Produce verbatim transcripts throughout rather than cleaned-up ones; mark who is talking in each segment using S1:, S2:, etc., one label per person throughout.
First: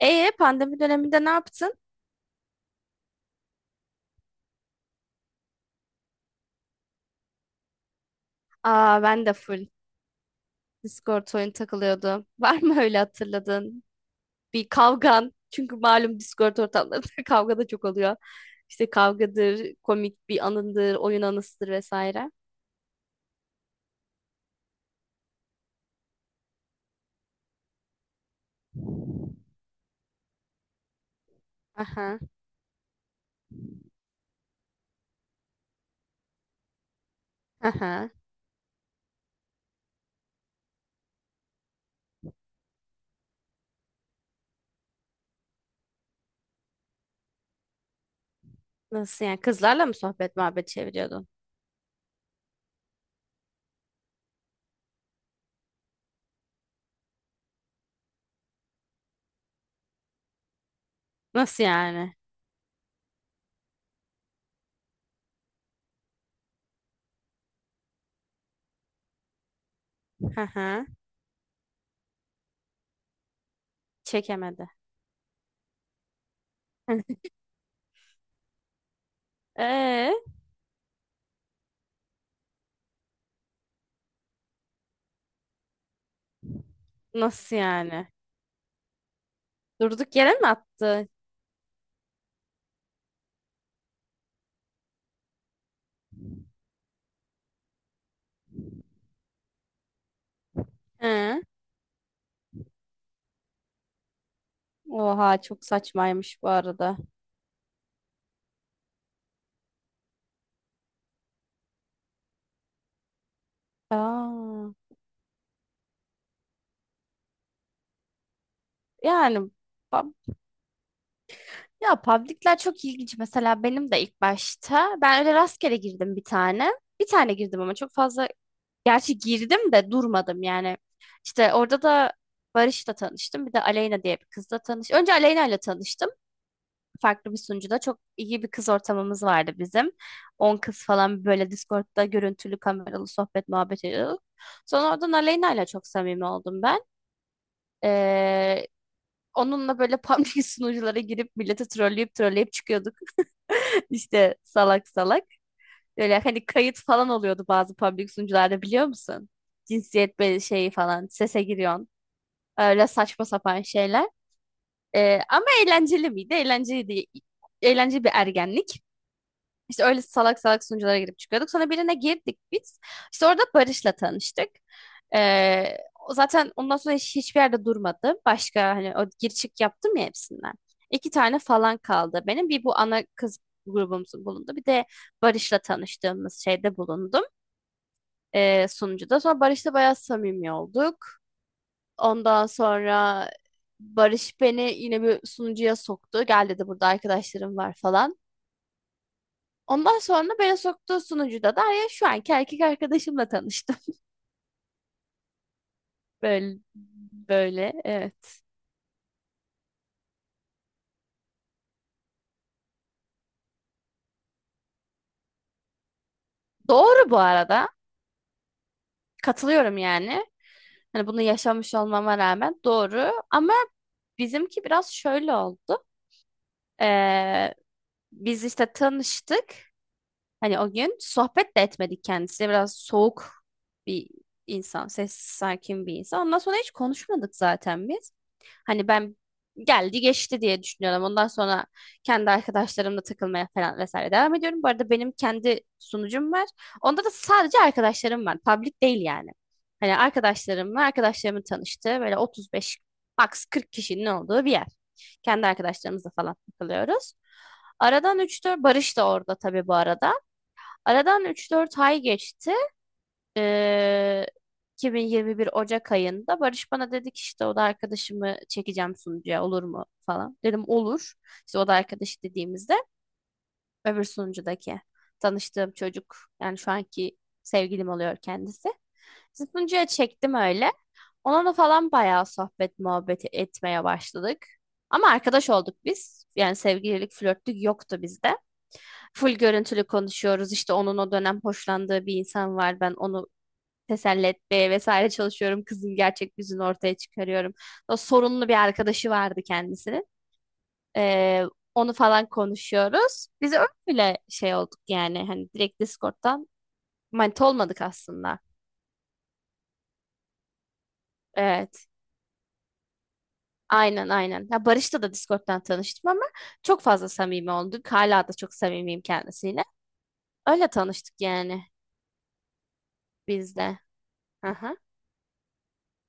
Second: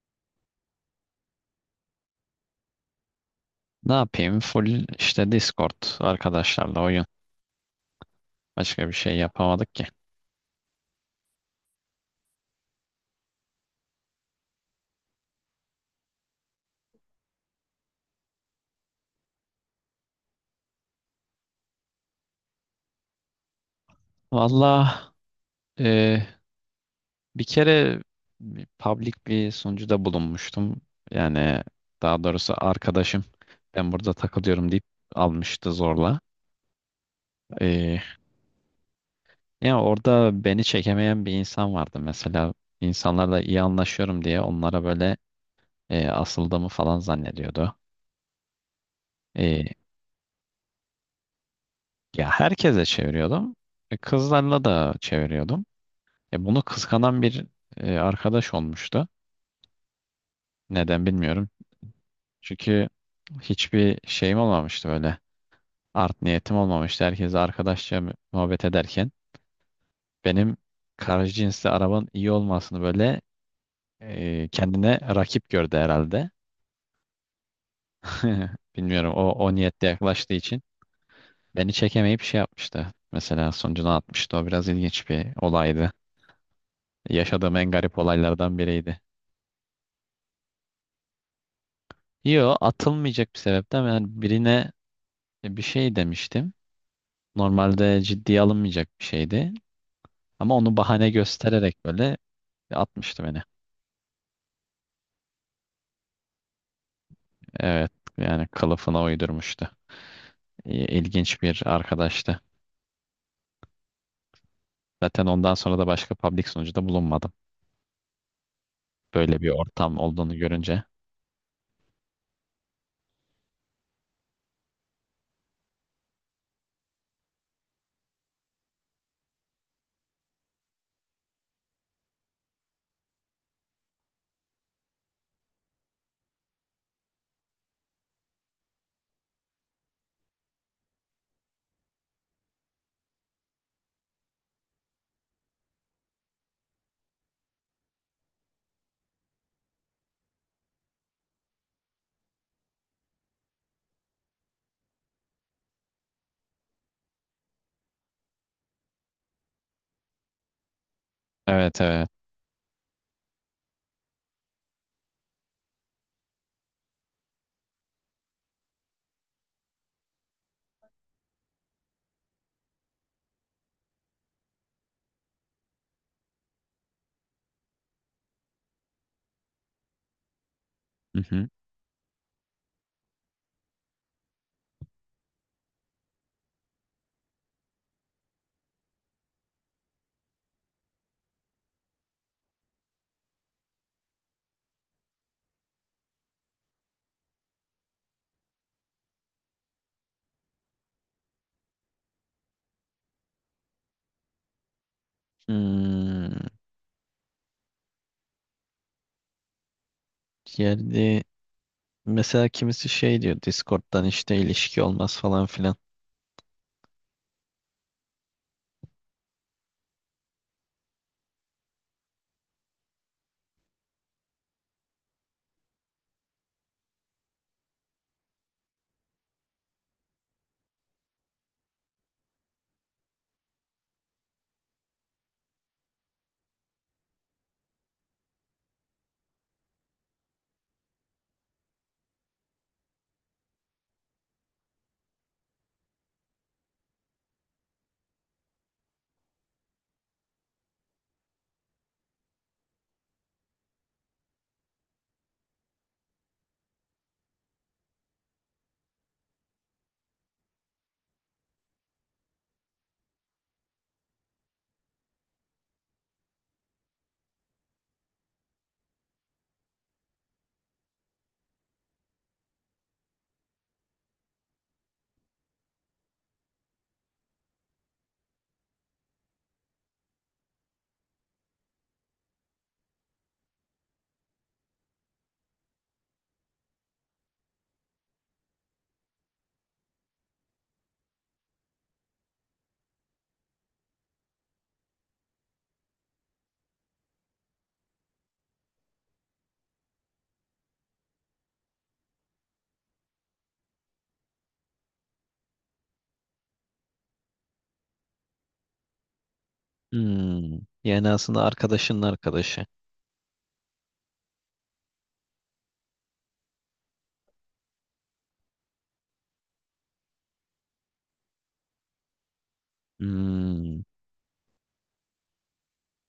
S1: Ee pandemi döneminde ne yaptın?
S2: Ne yapayım? Full işte Discord arkadaşlarla oyun. Başka bir
S1: Aa,
S2: şey
S1: ben de full
S2: yapamadık ki.
S1: Discord oyun takılıyordu. Var mı öyle hatırladın? Bir kavgan. Çünkü malum Discord ortamlarında kavga da çok oluyor. İşte kavgadır, komik bir anındır, oyun anısıdır vesaire.
S2: Valla e, bir kere bir public bir sunucuda bulunmuştum. Yani
S1: Aha,
S2: daha doğrusu arkadaşım ben burada takılıyorum deyip almıştı zorla. E,
S1: aha.
S2: Yani orada beni çekemeyen bir insan vardı. Mesela insanlarla iyi anlaşıyorum diye onlara böyle e, asıldığımı falan zannediyordu.
S1: Nasıl yani?
S2: E,
S1: Kızlarla mı sohbet muhabbet çeviriyordun?
S2: Ya herkese çeviriyordum. E, Kızlarla da çeviriyordum. E, bunu kıskanan bir e, arkadaş olmuştu. Neden bilmiyorum.
S1: Nasıl yani?
S2: Çünkü hiçbir şeyim olmamıştı böyle. Art niyetim olmamıştı. Herkese arkadaşça muhabbet ederken benim
S1: Aha,
S2: karşı cinsli arabanın iyi olmasını böyle e,
S1: çekemedi.
S2: kendine rakip gördü herhalde. Bilmiyorum o o niyetle
S1: Ee,
S2: yaklaştığı için beni çekemeyip şey yapmıştı. Mesela sonucunu atmıştı. O biraz ilginç bir olaydı. Yaşadığım
S1: nasıl
S2: en garip
S1: yani?
S2: olaylardan biriydi.
S1: Durduk yere mi attı?
S2: Yo atılmayacak bir sebepten ben birine bir şey demiştim. Normalde ciddiye alınmayacak bir şeydi. Ama onu bahane
S1: Hı.
S2: göstererek böyle atmıştı beni.
S1: Oha çok saçmaymış bu arada.
S2: Evet, yani kılıfına uydurmuştu. İ- İlginç bir arkadaştı.
S1: Aa.
S2: Zaten ondan sonra da başka public sunucuda bulunmadım. Böyle bir
S1: Yani,
S2: ortam
S1: pub-
S2: olduğunu görünce.
S1: ya public'ler çok ilginç. Mesela benim de ilk başta ben öyle rastgele girdim bir tane. Bir tane girdim ama çok fazla gerçi girdim de durmadım yani. İşte orada da Barış'la tanıştım. Bir de Aleyna diye bir kızla tanıştım. Önce Aleyna ile tanıştım. Farklı bir sunucuda çok iyi bir kız ortamımız vardı bizim. On kız falan böyle Discord'da görüntülü kameralı sohbet muhabbet ediyorduk. Sonra oradan Aleyna ile çok samimi oldum ben. Ee, Onunla böyle public sunuculara girip milleti trolleyip trolleyip çıkıyorduk. İşte salak salak. Böyle hani kayıt falan oluyordu bazı public sunucularda biliyor musun? Cinsiyet be- şeyi falan sese
S2: Evet,
S1: giriyorsun.
S2: evet.
S1: Öyle saçma sapan şeyler. Ee, ama eğlenceli miydi? Eğlenceliydi. Eğlenceli bir ergenlik. İşte öyle salak salak sunuculara girip çıkıyorduk. Sonra birine girdik biz. İşte orada Barış'la tanıştık. Ee, o zaten ondan sonra hiç- hiçbir yerde durmadı. Başka hani o gir çık yaptım ya hepsinden. İki
S2: Hı
S1: tane
S2: hı.
S1: falan kaldı benim. Bir bu ana kız grubumuzun bulundu. Bir de Barış'la tanıştığımız şeyde bulundum. Ee, sunucuda. Sonra Barış'la bayağı samimi olduk. Ondan sonra Barış beni yine bir sunucuya soktu. Gel dedi burada arkadaşlarım var falan. Ondan sonra beni soktuğu sunucuda da ya şu anki erkek arkadaşımla tanıştım.
S2: Hmm,
S1: Böyle, böyle evet.
S2: geldi. Mesela kimisi şey diyor Discord'dan işte ilişki olmaz falan filan.
S1: Doğru bu arada. Katılıyorum yani. Hani bunu yaşamış olmama rağmen doğru. Ama bizimki biraz şöyle oldu. Ee, biz işte tanıştık. Hani o gün sohbet de etmedik kendisiyle. Biraz soğuk bir insan, sessiz, sakin bir insan. Ondan sonra hiç konuşmadık zaten biz. Hani ben geldi geçti diye düşünüyorum. Ondan sonra kendi arkadaşlarımla takılmaya falan vesaire devam ediyorum. Bu arada benim kendi sunucum var. Onda da sadece arkadaşlarım var. Public değil yani. Hani arkadaşlarımla arkadaşlarımın tanıştığı böyle otuz beş max kırk kişinin olduğu bir yer. Kendi arkadaşlarımızla falan takılıyoruz. Aradan 3-4 Barış da orada tabii bu arada. Aradan üç dört ay geçti. Ee, iki bin yirmi bir Ocak ayında Barış bana dedi ki işte oda arkadaşımı çekeceğim sunucuya olur mu falan. Dedim olur. İşte oda arkadaşı dediğimizde öbür sunucudaki tanıştığım çocuk yani şu anki sevgilim oluyor kendisi. Sunucuya çektim öyle. Onunla falan bayağı sohbet muhabbet etmeye başladık. Ama arkadaş olduk biz. Yani sevgililik, flörtlük yoktu bizde. Full görüntülü konuşuyoruz. İşte onun o dönem hoşlandığı bir insan var. Ben onu teselli etmeye vesaire çalışıyorum. Kızın gerçek yüzünü ortaya çıkarıyorum. O sorunlu bir arkadaşı vardı kendisinin. Ee, onu falan konuşuyoruz. Biz öyle şey olduk yani. Hani direkt Discord'dan manita olmadık aslında.
S2: Hmm, yani aslında
S1: Evet.
S2: arkadaşının arkadaşı.
S1: Aynen aynen. Ya Barış'la da Discord'dan tanıştım ama çok fazla samimi olduk. Hala da çok samimiyim kendisiyle. Öyle tanıştık yani biz de.
S2: Hmm.
S1: Hı hı.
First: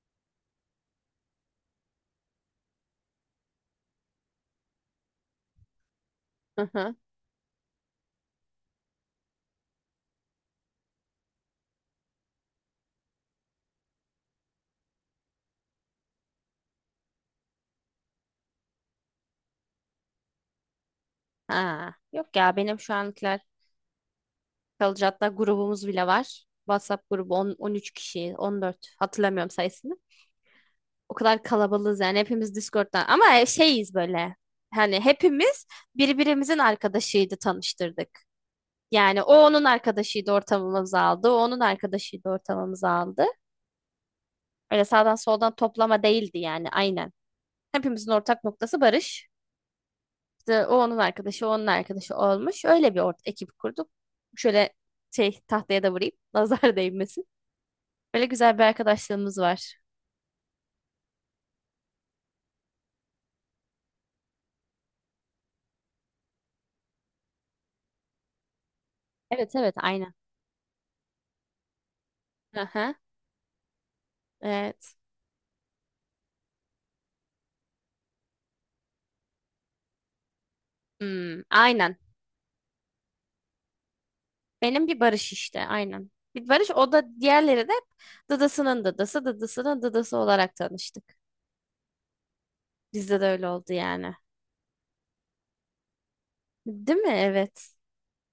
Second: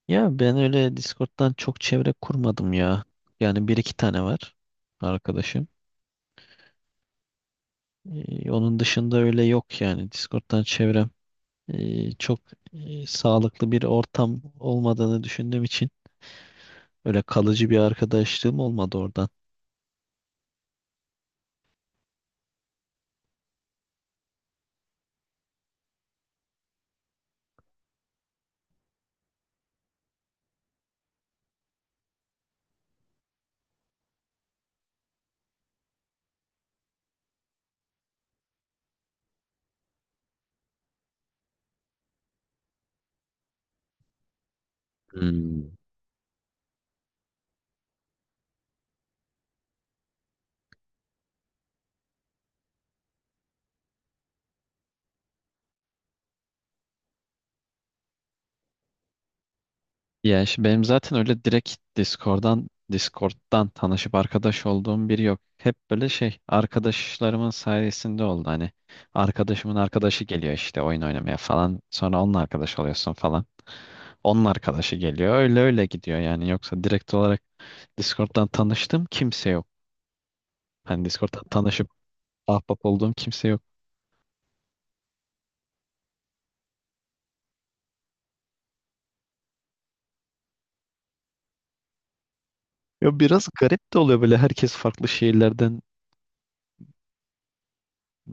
S2: Ya ben öyle Discord'dan çok çevre kurmadım ya. Yani bir iki tane var arkadaşım.
S1: Hı hı.
S2: Ee, onun dışında öyle yok yani. Discord'dan çevrem ee, çok ee, sağlıklı bir ortam olmadığını düşündüğüm için öyle kalıcı bir arkadaşlığım olmadı oradan.
S1: Ha. Yok ya benim şu ankiler kalıcı, hatta grubumuz bile var. WhatsApp grubu on, on üç kişi, on dört hatırlamıyorum sayısını. O kadar kalabalığız yani, hepimiz Discord'dan ama şeyiz böyle. Hani hepimiz birbirimizin arkadaşıydı, tanıştırdık. Yani o onun arkadaşıydı, ortamımızı aldı. O onun arkadaşıydı, ortamımızı aldı. Öyle sağdan soldan
S2: Hmm.
S1: toplama değildi yani, aynen. Hepimizin ortak noktası Barış. İşte o onun arkadaşı, o onun arkadaşı olmuş. Öyle bir ort ekip kurduk. Şöyle şey tahtaya da vurayım. Nazar değmesin. Böyle güzel bir arkadaşlığımız var.
S2: Ya işte benim zaten öyle direkt Discord'dan Discord'dan tanışıp arkadaş olduğum biri yok. Hep böyle şey arkadaşlarımın sayesinde oldu hani.
S1: Evet
S2: Arkadaşımın
S1: evet aynen.
S2: arkadaşı geliyor işte oyun oynamaya falan. Sonra onunla arkadaş
S1: Aha,
S2: oluyorsun falan. Onun arkadaşı
S1: evet.
S2: geliyor. Öyle öyle gidiyor yani. Yoksa direkt olarak Discord'dan tanıştığım kimse yok. Hani
S1: Hmm,
S2: Discord'dan tanışıp
S1: aynen.
S2: ahbap olduğum kimse yok.
S1: Benim bir Barış işte aynen. Bir Barış, o da diğerleri de dadasının dadası, dadasının dadası olarak tanıştık.
S2: Ya
S1: Bizde de
S2: biraz
S1: öyle oldu
S2: garip de
S1: yani.
S2: oluyor böyle herkes farklı şehirlerden.
S1: Değil mi? Evet.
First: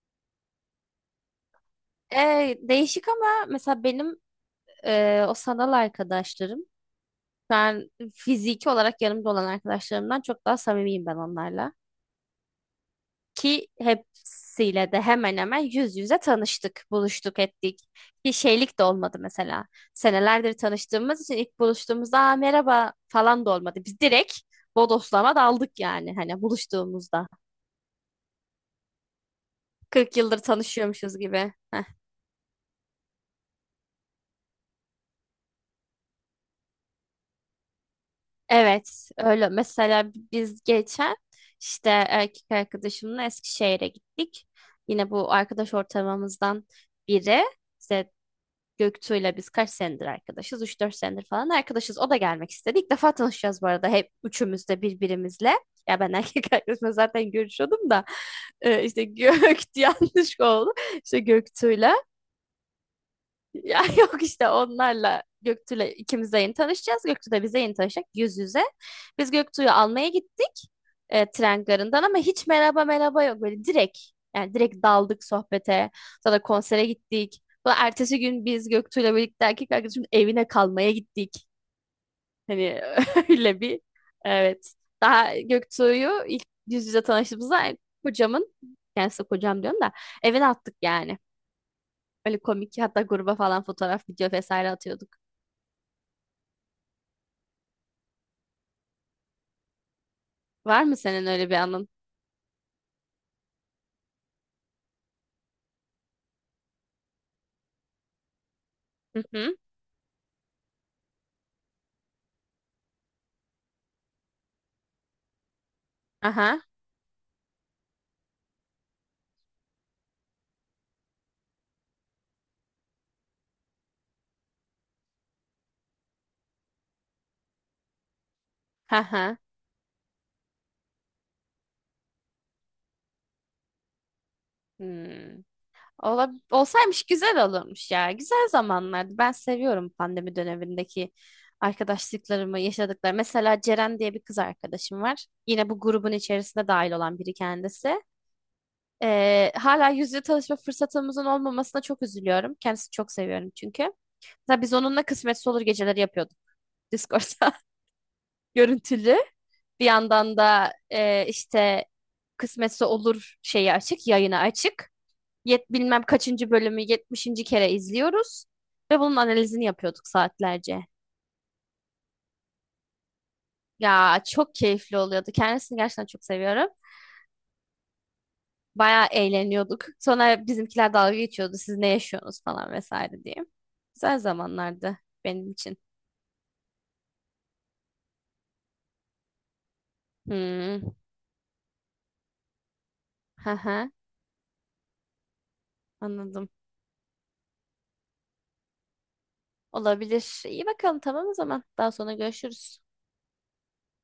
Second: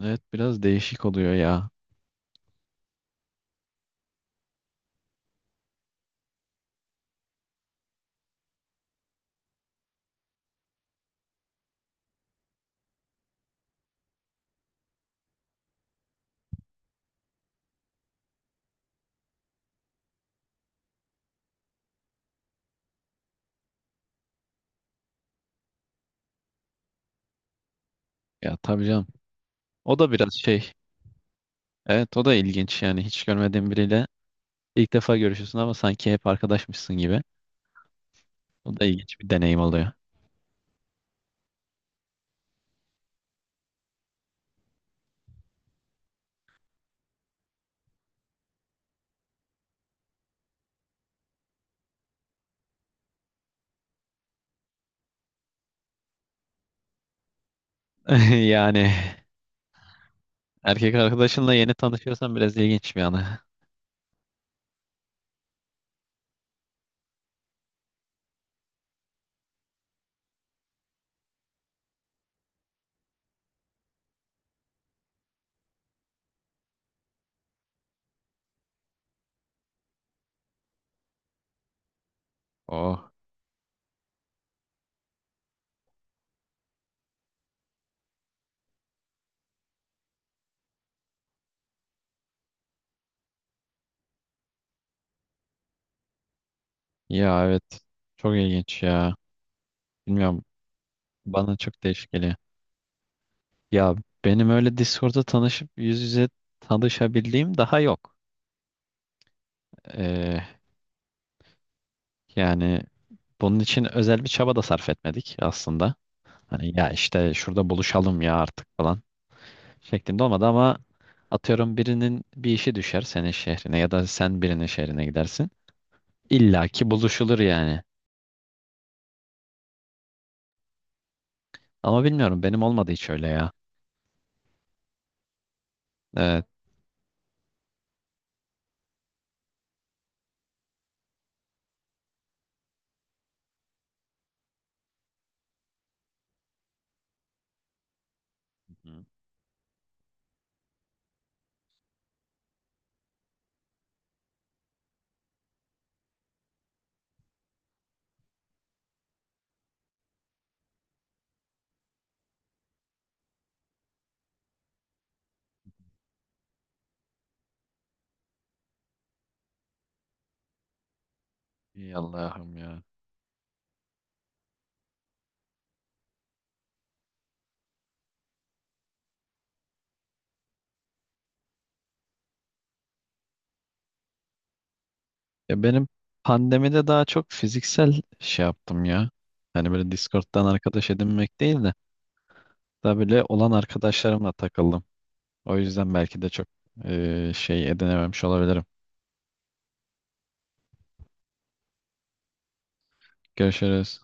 S2: Evet, biraz değişik oluyor ya.
S1: Ee, değişik ama, mesela benim, e, o sanal arkadaşlarım. Ben fiziki olarak yanımda olan arkadaşlarımdan çok daha samimiyim ben onlarla. Ki hepsiyle de hemen hemen yüz yüze tanıştık, buluştuk, ettik. Bir şeylik de olmadı mesela. Senelerdir tanıştığımız için ilk buluştuğumuzda "Aa, merhaba" falan da olmadı. Biz direkt bodoslama daldık yani, hani buluştuğumuzda.
S2: Ya tabii canım. O da
S1: kırk
S2: biraz
S1: yıldır
S2: şey.
S1: tanışıyormuşuz gibi.
S2: Evet, o da ilginç yani hiç görmediğin biriyle ilk defa görüşüyorsun ama sanki hep arkadaşmışsın gibi. O da
S1: Evet,
S2: ilginç bir
S1: öyle.
S2: deneyim oluyor.
S1: Mesela biz geçen işte erkek arkadaşımla Eskişehir'e gittik. Yine bu arkadaş ortamımızdan biri. İşte Göktuğ'yla biz kaç senedir arkadaşız? Üç dört senedir falan arkadaşız. O da gelmek istedi. İlk defa tanışacağız bu arada, hep üçümüz de birbirimizle. Ya ben erkek arkadaşımla zaten görüşüyordum da e,
S2: Yani
S1: işte Gök yanlış oldu.
S2: erkek
S1: İşte
S2: arkadaşınla yeni
S1: Göktuğ'yla.
S2: tanışıyorsan biraz ilginç bir anı.
S1: Ya yok, işte onlarla Göktuğ'la ikimiz de yeni tanışacağız. Göktuğ da bize yeni tanışacak yüz yüze. Biz Göktuğ'u almaya gittik, e, tren garından, ama hiç merhaba merhaba yok. Böyle direkt, yani direkt daldık sohbete. Sonra konsere gittik. Sonra ertesi gün biz Göktuğ'la birlikte erkek arkadaşımın evine kalmaya gittik. Hani
S2: Oh
S1: öyle bir, evet. Daha Göktuğ'u ilk yüz yüze tanıştığımızda kocamın, yani size kocam diyorum da, evine attık yani. Öyle komik, hatta gruba falan fotoğraf video vesaire atıyorduk.
S2: ya, evet, çok ilginç ya. Bilmiyorum,
S1: Var mı senin öyle bir
S2: bana çok
S1: anın?
S2: değişik geliyor. Ya benim öyle Discord'da tanışıp yüz yüze tanışabildiğim daha yok.
S1: Hı hı.
S2: Ee, Yani bunun için özel bir çaba da sarf etmedik aslında.
S1: Aha.
S2: Hani ya işte şurada buluşalım ya artık falan şeklinde olmadı ama atıyorum birinin bir işi düşer senin şehrine ya da sen birinin şehrine gidersin. İlla ki buluşulur yani.
S1: Aha.
S2: Ama bilmiyorum benim olmadı hiç öyle ya.
S1: Hmm. Ola,
S2: Evet.
S1: olsaymış güzel olurmuş ya. Güzel zamanlardı. Ben seviyorum pandemi dönemindeki arkadaşlıklarımı, yaşadıklarımı. Mesela Ceren diye bir kız arkadaşım var. Yine bu grubun içerisinde dahil olan biri kendisi.
S2: Hı hı.
S1: Ee, hala yüz yüze tanışma fırsatımızın olmamasına çok üzülüyorum. Kendisini çok seviyorum çünkü. Mesela biz onunla kısmetse olur geceleri yapıyorduk. Discord'da görüntülü. Bir yandan da e, işte kısmetse olur şeyi açık, yayını açık. Yet bilmem kaçıncı bölümü yetmişinci kere izliyoruz ve bunun analizini yapıyorduk saatlerce.
S2: Allah'ım ya.
S1: Ya çok keyifli oluyordu. Kendisini gerçekten çok seviyorum. Bayağı eğleniyorduk. Sonra bizimkiler dalga geçiyordu. Siz ne yaşıyorsunuz falan vesaire diye. Güzel zamanlardı benim
S2: Ya
S1: için.
S2: benim pandemide daha çok fiziksel şey yaptım ya. Hani böyle Discord'dan arkadaş
S1: Hmm.
S2: edinmek değil de daha böyle olan
S1: Hı hı.
S2: arkadaşlarımla takıldım. O yüzden belki de çok
S1: Anladım.
S2: eee, şey edinememiş olabilirim.
S1: Olabilir. İyi bakalım, tamam o zaman. Daha sonra görüşürüz.
S2: Görüşürüz.